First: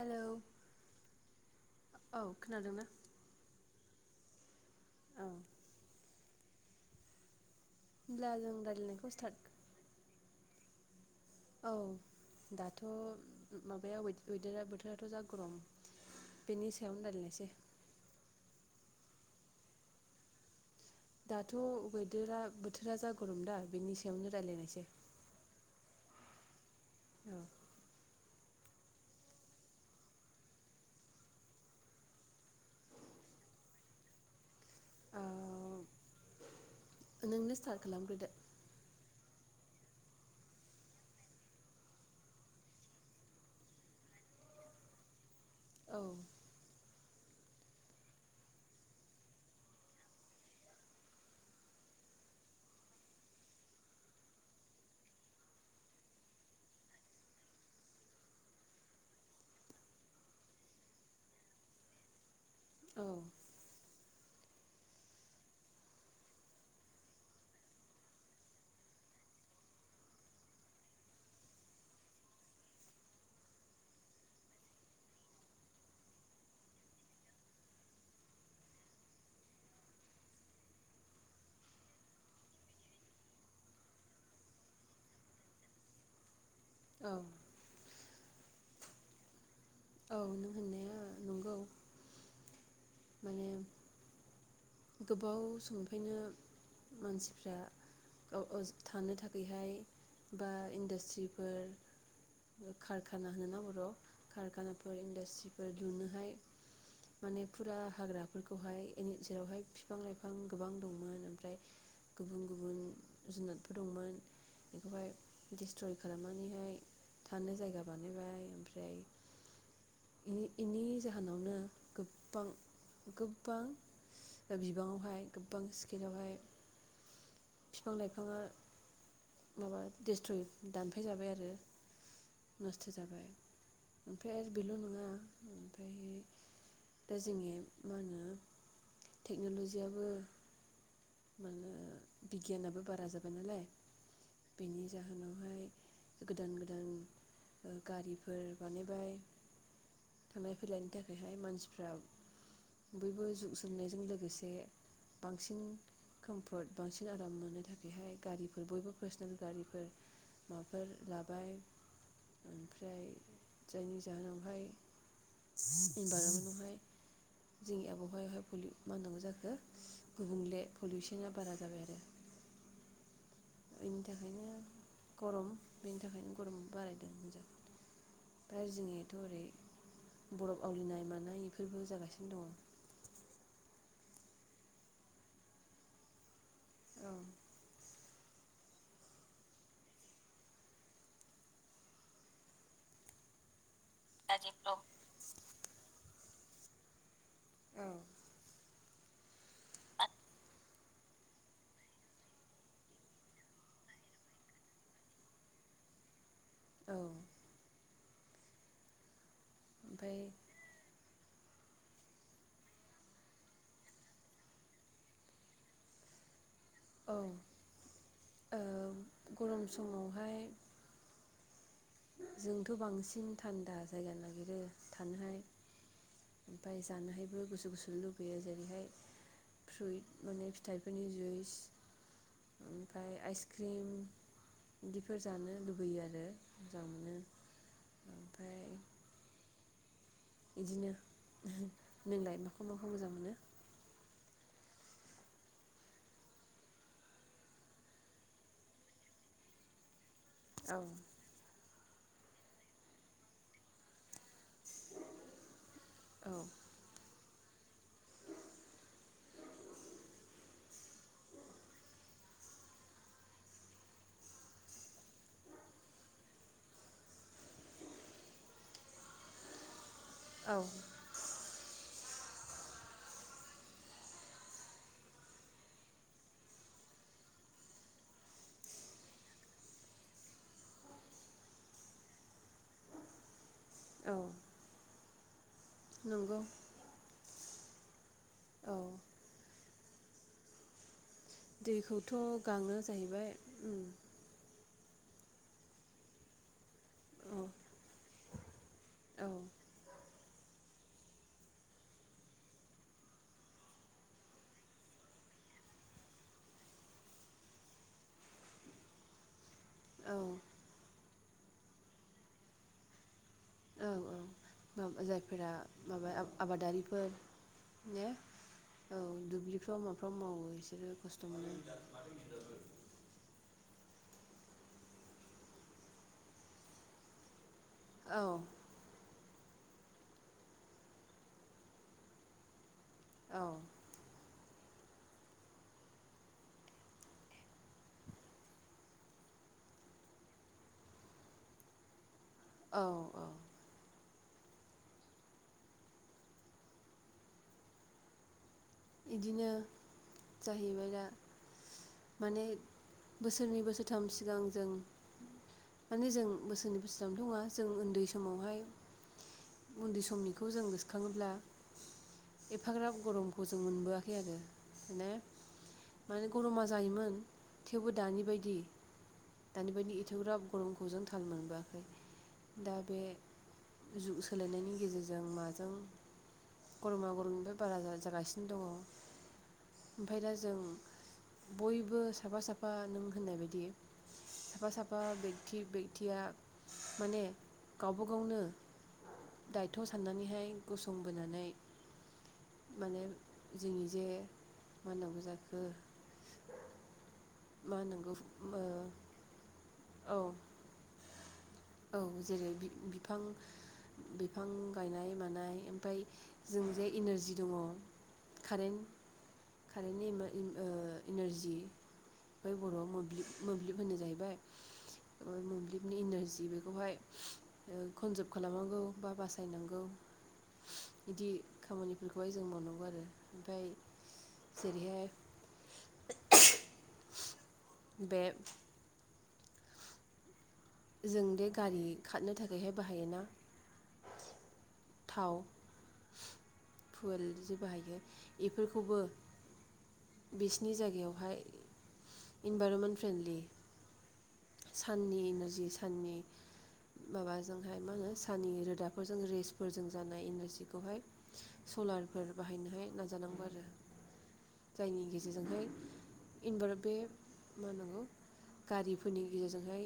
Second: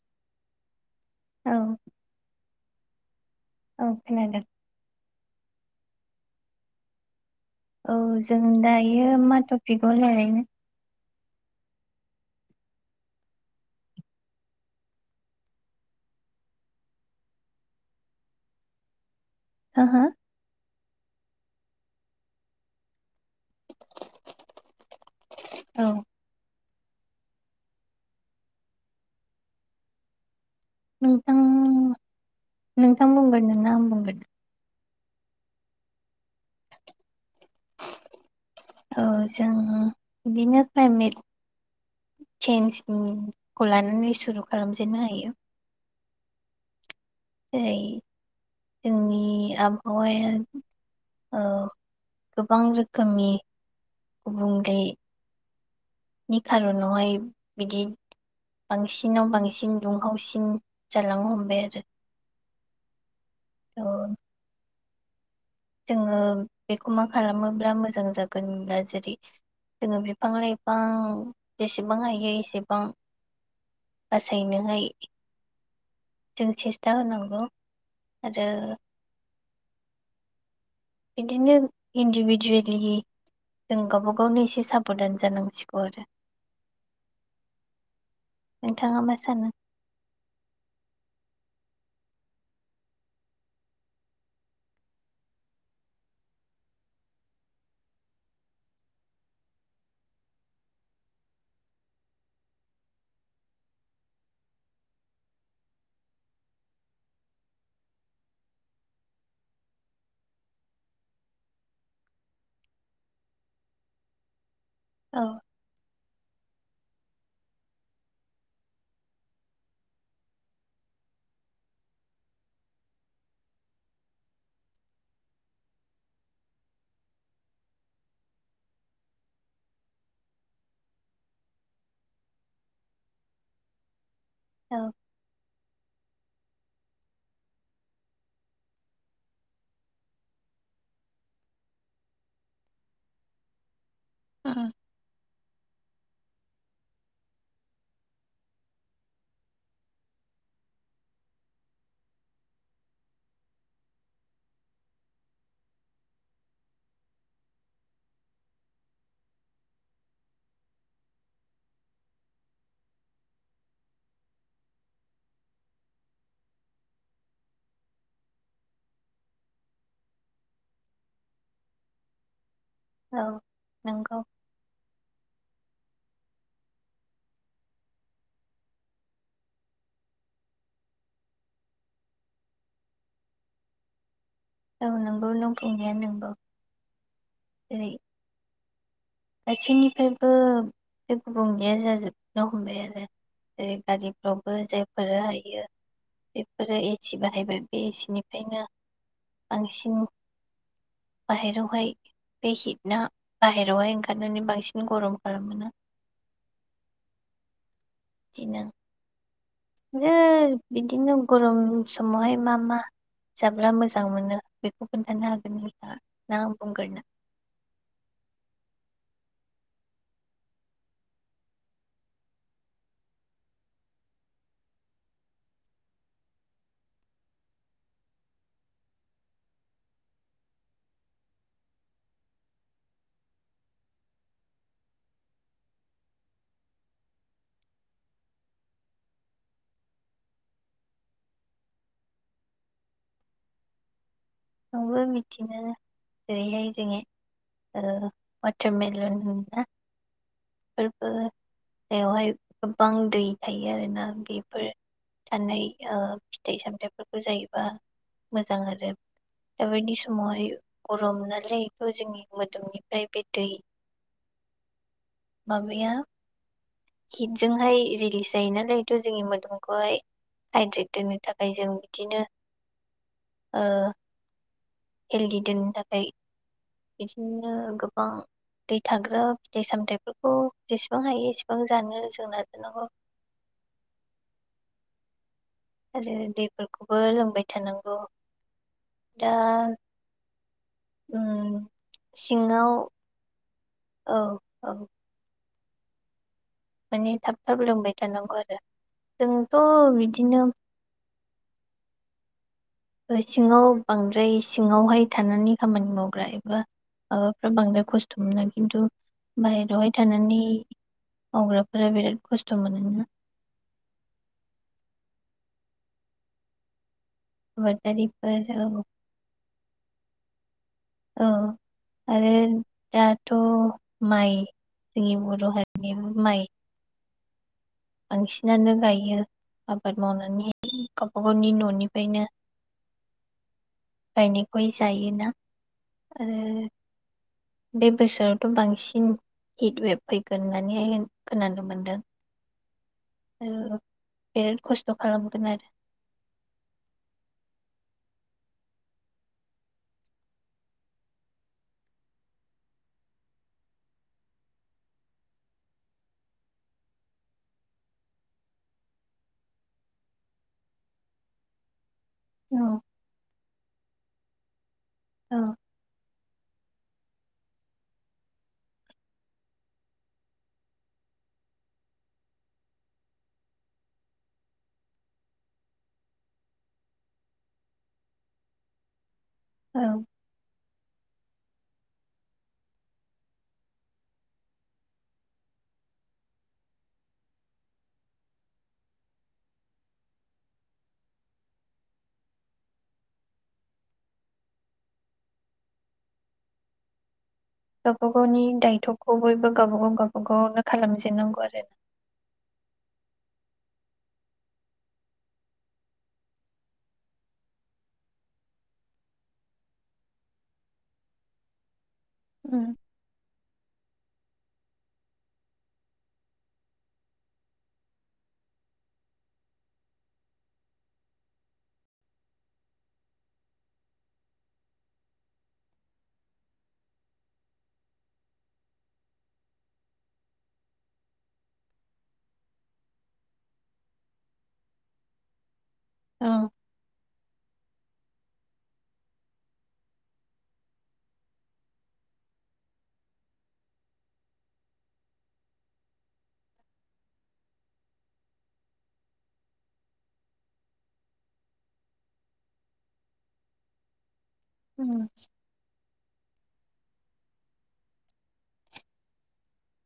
Hello औ औ खोनादोंना? औ खोनादों औ औ जों रायलायनायखौ दायो मा स्टार्ट टपिकाव रायलायनो औ दाथ' माबाया वेदारा बोथोराथ' जा गरम बेनि सायावनो रायायनोसै हो हो? दाथ' बैदोरा बोथोरा जा गरम दा बेनि सायावनो रायलायनोसै औ औ नोंथां नोंथां बुंगोनोना आं बुंगोनो अ नोंनो स्टार्ट खालामग्रोदो औ जों बिदिनो क्लायमेट चेन्जनि खौ लानानै सुरु खालामजेननो हायो औ जेरै जोंनि आबहावाया ओ गोबां रोखोमनि गुबुंले नि खार'नावहाय बिदि बांसिनाव बांसिन दुंहावसिन जालांनो हमबाय आरो औ अ जोङो बेखौ मा खालामोब्ला मोजां जागोन होनब्ला जेरै जोङो बिफां लाइफां जेसेबां हायो एसेबां बासायनोहाय जों सेस्था होनांगौ आरो बिदिनो इन्दिभिजुवेलि जों गावबा गावनो एसे साबधान जानांसिगौ आरो औ नोंथाङा मा सानो? औ नों होननाया नंगौ माने गोबाव समनिफायनो मानसिफ्रा औ औ थानो थाखायहाय बा इन्डास्ट्रिफोर कारखाना होनो ना बर'आव कारखानाफोर इन्डास्ट्रिफोर दिहुनोहाय माने फुरा हाग्राफोरखौहाय जेरावहाय बिफां लाइफां गोबां दंमोन ओमफ्राय गुबुन गुबुन जुनादफोर दंमोन बेखौहाय औ दिस्ट्रय खालाम थांनानैहाय थानो जायगा बानायबाय ओमफ्राय इनि-इनि जाहोनावनो गोबां गोबां दा बिबाङावहाय गोबां स्किलावहाय फिफां लाइफाङा माबा दिस्ट्रय दानफै जाबाय आरो नस्थ' जाबाय ओमफ्राय आरो बेल' औ नङा ओमफायहाय दा जोंनिया मा होनो टेक्न'ल'जियाबो मा होनो बिगियानाबो बारा जाबाय नालाय उम बिनि जाहोनावहाय गोदान गोदान ओ गारिफोर बानायबाय थांलाय फैलायनि थाखायहाय मानसिफ्रा बयबो जुग सोंनायजों लोगोसे बांसिन कोम्फोर्ट बांसिन आराम मोननो थाखायहाय गारिफोर बयबो पार्सनेल गारिफोर माबाफोर लाबाय ओमफ्राय जायनि जाहोनावहाय इनभाइरमेन्टावहाय जोंनि आबहावायावहाय पुलि मा होननांगौ जाखो गुबुंले पलिउसना बारा जाबाय आरो औ बेनि नंगौ थाखायनो गरम बेनि थाखायनो गरम बारायदों होजों ओमफ्राय जोंनियाथ' ओरै बरफ आवलिनाय मानाय इफोरबो जागासिनो दङ औ नोंगौ नों बुंनाया नोंगौ औ जेरै गासैनिफ्रायबो बे गुबुंलेया जाजोबनो हमबाय आरो जेरै गारिफ्रावबो जायफोर हायो बेफ जेरै एसिबा जाहैबाय बे इसेनिफ्रायनो बांसिन बाहेरावहाय बे हिट ना बाहेरायाव ओं खारनानै बांसिन गरम खालामो ना? औ दिनो नो ओमफ्राय बिदिनो गरम उन समावहाय मा मा जाब्ला मोजां मोनो बेखौ खोन्थानो हागोन नोंथाङा ना? बुंगोरनो औ ओ गरम समावहाय जोंथ' बांसिन थान्दा जायगा नागिरो थानोहाय ओमफाय जानोहायबो गुसु गुसु लुबैयो जेरैहाय फ्रुइट माने फिथाइफोरनि जुइस ओमफ्राय आइसक्रिम इदिफोर जानो लुबैयो आरो मोजां मोनो ओमफाय बिदिनो नोंलाय माखौ माखौ मोजां मोनो? आंबो बिदिनो जेरैहाय जोङो ओ वाटारमेलन होनो ना? औ [unintelligible] बेयावहाय गोबां दै थायो आरोना बे [inaudible] ओ औ फिथाइ सामथाय फोर जायोबा मोजां आरो दाबायदि समावहाय गरम नालाय बेथ' जोंनि मोदोमनिफ्राय बे दै माबाया हिटजोंहाय रिलिस जायो नालायथ' जोंनि मोदोमखौहाय [inaudible] औ दोननो थाखाय फ्राय जों बिदिनो ओ हेलदि दोननो थाखाय बिदिनो गोबां दै थाग्रा फिथाइ सामथायाइफोरखौ जेसेबां हायो एसेबां जानो जों नाजानांगौ। औ आरो नंगौ दैफोरखौबो लोंबाय थानांगौ। औ दा उम दैखौथ' सिङाव गाङो जाहैबाय उम औ औ माने थाब औ थाब लोंबाय थानांगौ आरो औ जोंथ' बिदि बिदिनो सिङाव बांद्राय सिङावहाय थानानै खामानि मावग्रा एबा ओ माबाफ्रा बांद्राय खस्थ' मोनो खिन्थु [unintelligible] बेवहाय औ थानानै मावग्राफोरा बिराद खस्थ' मोनोमोन ना? औ औ मा जायफोरा माबा आबादारिफोर [unintelligible] औ दुब्लिफ्राव माफ्राव मावो बिसोरो खस्थ' मोनो। औ आरो दाथ' माइ जोंनि बर' हारिनिबो माइ औ बांसिनानो गायो आबाद मावनानै गावबा गावनि न'निफ्रायनो औ गायनायखौहाय जायोना आरो बे बोसोरावथ' बांसिन हिट वेब फैगोन होननानैहाय खोनानो मोन्दों। औ औ आरो बिराद खस्थ' खालामगोन आरो [inaudible] इदिनो जाहैबाय दा माने बोसोरनै बोसोरथाम सिगां जों माने जों बोसोरनै बोसोरथामथ' नङा जों उन्दै समावहाय उन्दै समनिखौ जों गोसोखाङोब्ला औ एफाग्राब गरम खौ जों मोनबोआखै आरो। औ माने गरमा जायोमोन थेवबो दानि बायदि दानि बायदि एथेवग्राब गरमखौ जों थाल मोनबोआखै दा बे जुग सोलायनायनि गेजेरजों माजों गरमा गरमनिफ्राय बारा जागासिनो औ दङ' ओमफ्राय दा जों बयबो साफा साफा नों होननाय बायदि साफा साफा बेकथि बेकथिया माने गावब गावनो दायथ' साननानैहाय गसंबोनानै माने जोंनि जे मानांगौ जाखो मा गावबा होनांगौ गावनि दायथ'खौ बयबो गावबा गाव औ गावबा गावनो खालामजेननांगौ आरो औ जेरै बिफां बिफां गायनाय मानाय ओमफ्राय जों जे इनारजि दङ' कारेन्ट कारेन्टनि इमा-इम ओ इनारजि बै औ बर'आव मोब्लिब मोब्लिब होनो जाहैबाय मोब्लिबनि इनारजि बेखौहाय कनजार्भ खालामनांगौ बा बासायनांगौ बिदि खामानि बेखौहाय जों मोननांगौ आरो ओमफाय जेरैहाय [unintelligible] बे जों दे गारि खारनो थाखायहाय बाहायोना थाव [inaudible] फुयेल बाहायो बेफोरखौबो बिसिनि जायगायावहाय इनभरमेन्ट फ्रेन्डलि साननि इनारजि साननि माबाजोंहाय मा होनो साननि रोदाफोरजों रेसफोरजों जानाय इनारजिखौहाय सलारफोर बाहायनोहाय नाजानांगौ आरो। औ जायनि गेजेरजोंहाय इनबार बे मा होनांगौ गारि फोरनि गेजेरजोंहाय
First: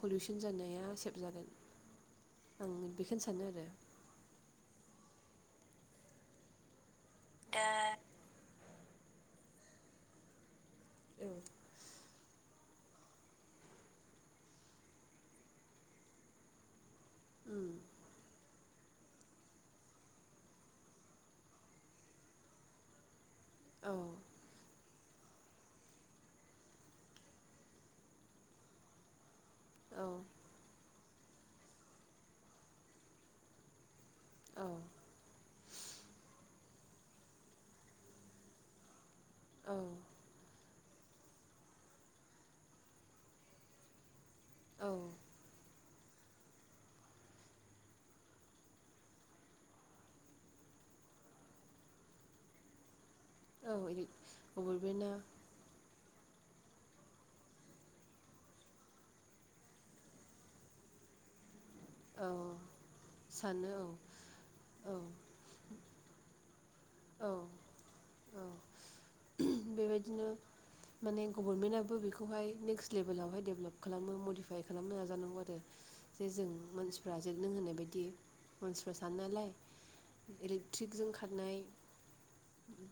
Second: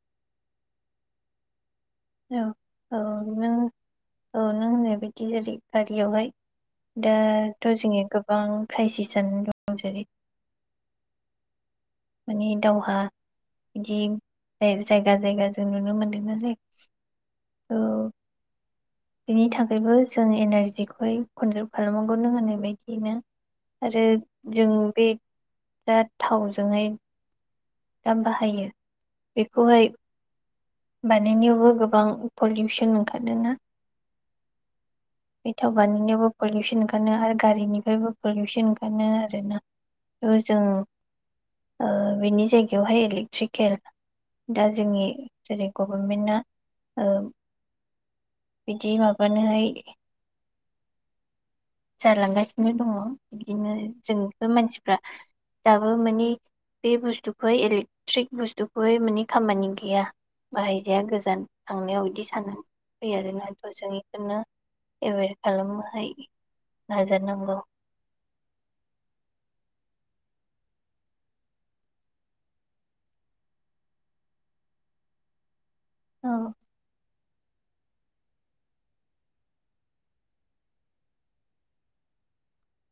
पलिउसन जानाया सेभ जागोन। औ आं औ बेखौनो सानो नों आरो औ नों होननाय बिदि जेरै गारियाव हाय दा दाथ' जोंने गोबां क्रायसिस जाना दं जेरै औ नि दावहा बिदि जायगा जायगा जों नुनो मोनदों नालाय उम औ बेनि थाखायबो जों एनारजिखौहाय कनजार्भ खालामनांगौनो होननाय बायदियैनो औ आरो जों बे दा थाव ज [unintelligible] दाम बाहायो बेखौहाय औ बानायनायावबो गोबां पलिउसन ओंखारदों ना औ बे थाउ बानाय नायावबो पुलुसन ओंखारनो आरो गारिनिफ्रायबो पलुसन ओंखारनो आरोना औ ओ जों ओ बिनि जायगायावहाय इलेक्ट्रिकेल दा औ जोंनि जेरै- गभर्मेन्टआ ओ बिदि माबानोहाय जालांगासिनो दङ। बिदिनो औ इदि जोंथ' मानसिफ्रा बबेबाना दाबो माने बे बुस्थुखौहाय इलेक्ट्रिक बुस्थुखौहाय माने खामानि गैया बाहायजाया गोजान थांनायाव बिदि औ सान फै आरोनाथ' सानो औ जों बेखौनो औ एवेर खालामोहाय नाजा औ नांगौ औ बेबायदिनो माने गभर्नमेन्टआबो बेखौहाय नेकस्ट लेभेलावहाय डेभलप खालामो मडिफाइ खालामनो नाजानांगौ आरो जे औ जों मानसि फोरा जे नों होननाय बायदि मानसिफ्रा सानो नालाय इलेक्ट्रिकजों खारनाय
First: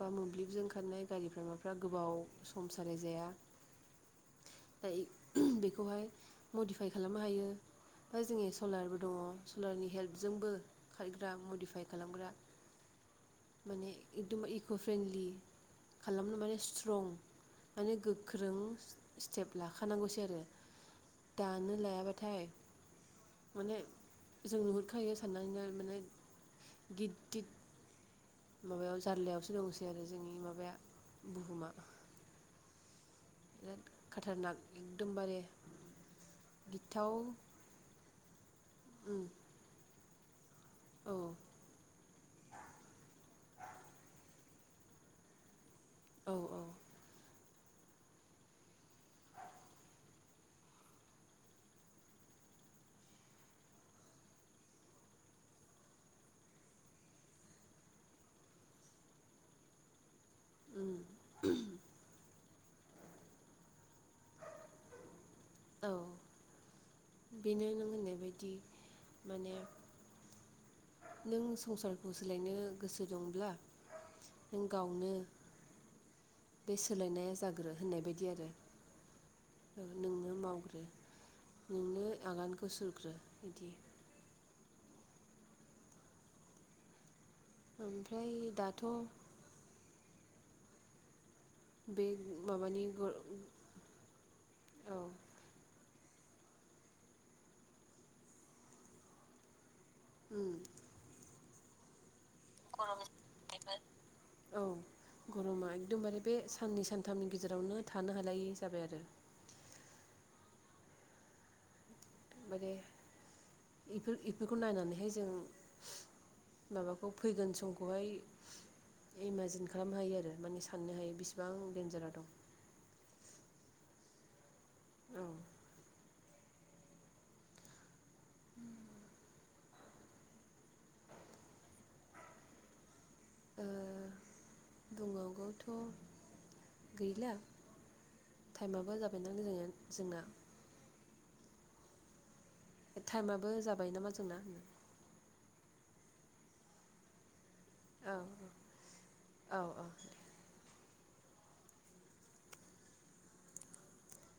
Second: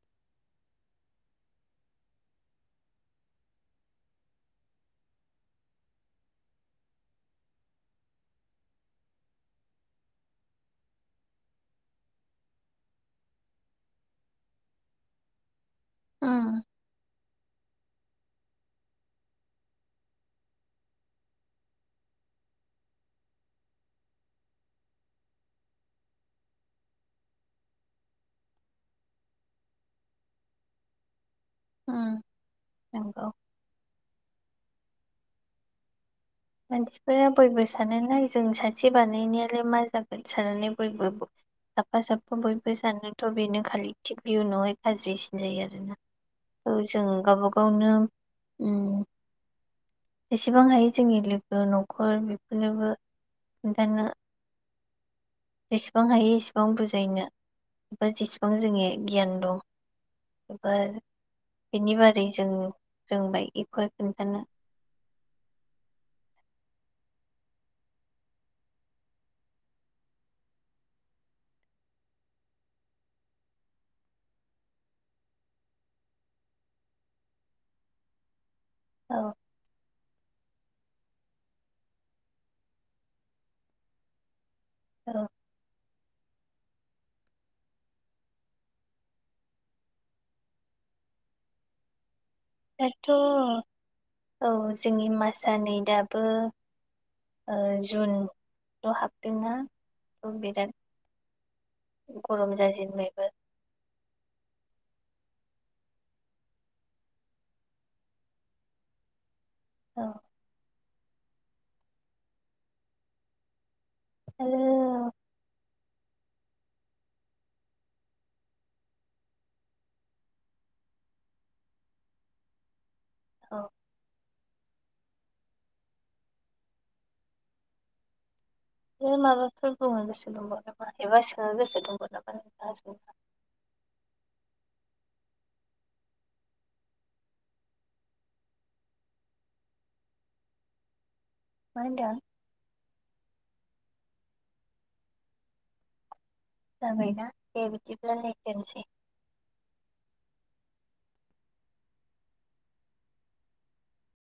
बा मोब्लिबजों खारनाय गारिफोरा माफ्रा गोबाव सम सालायजाया दायो बेखौहाय मडिफाय खालामनो हायो ओमफ्राय जोंनि सलारबो दङ सलारनि हेल्पजोंबो खारग्रा मडिफाइ खालामग्रा माने एकदम इक' फ्रेन्डलि खालामनो उम माने स्ट्रं माने गोख्रों स्टेप लाखानांगौसै आरो दानो लायाबाथाय माने जों नुहुरखायो साननानैनो माने गिदित माबायाव जारलायावसो दंसै आरो जोंनि माबाया बुहुमा उम नंगौ बिराद खाथारनाक एकदमबारे गिथाव मानसिफोरा बयबो सानना नाय दों सासे उम बानायनायालाय मा जा साननानै औ बयबाबो साफा साफा बयबो सानोथ' बेनो खालि थिग बिनि उनावहाय गाज्रिसिन जायो। औ जों गावबा गाव ओं ओं उम एसेबां हायो जोंनि लो गो न'खर बेफोरनोबो खोन्थानो जेसेबां हायो एसेबां बुजायनो बा जेसेबां जोंनि गियान दं एबार बेनि बारै जोंबो रोंबाय इफोर खोनथानो। औ बेनो नों होननाय बायदि माने नों संसारखौ सोलायनो गोसो दंब्ला नों गावनो बे सोलायनाया जाग्रो होननाय बायदि आरो औ नोंनो मावग्रो नोंनो आगानखौ सुरग्रो बिदि। औ। ओमफ्राय दाथ' बे माबानि दाथ' गर ओ औ जोंनि मासानि दा थ' ओ जुन दा हाबदोंना औ उम बिराद गरम जाजेनबायबो। औ गरमा एकदमबारे बे साननै सानथामनि गेजेरावनो थानो हालायै जाबाय आरो औ। बारे इफोर इफोरखौ आरो नायनानैहाय जों माबाखौ फैगोन समखौहाय इमाजिन खालामनो हायो आरो माने साननो हायो बिसिबां देनजाराव दं। औ। औ। बे माबाफोर बुंनो गोसो दंबावो नामा एबा सोंनो गोसो दंबावो नामा नोंथाङा सोंनो हागोन। ओ बुंबावगौथ' गैला टाइमाबो जाबाय ना मोजाङैनो जोंना। मा होनदों? टाइमाबो जाबाय नामा जोंना होनना। जाबाय ना? दे औ बिदिब्लालाय दोनसै। औ औ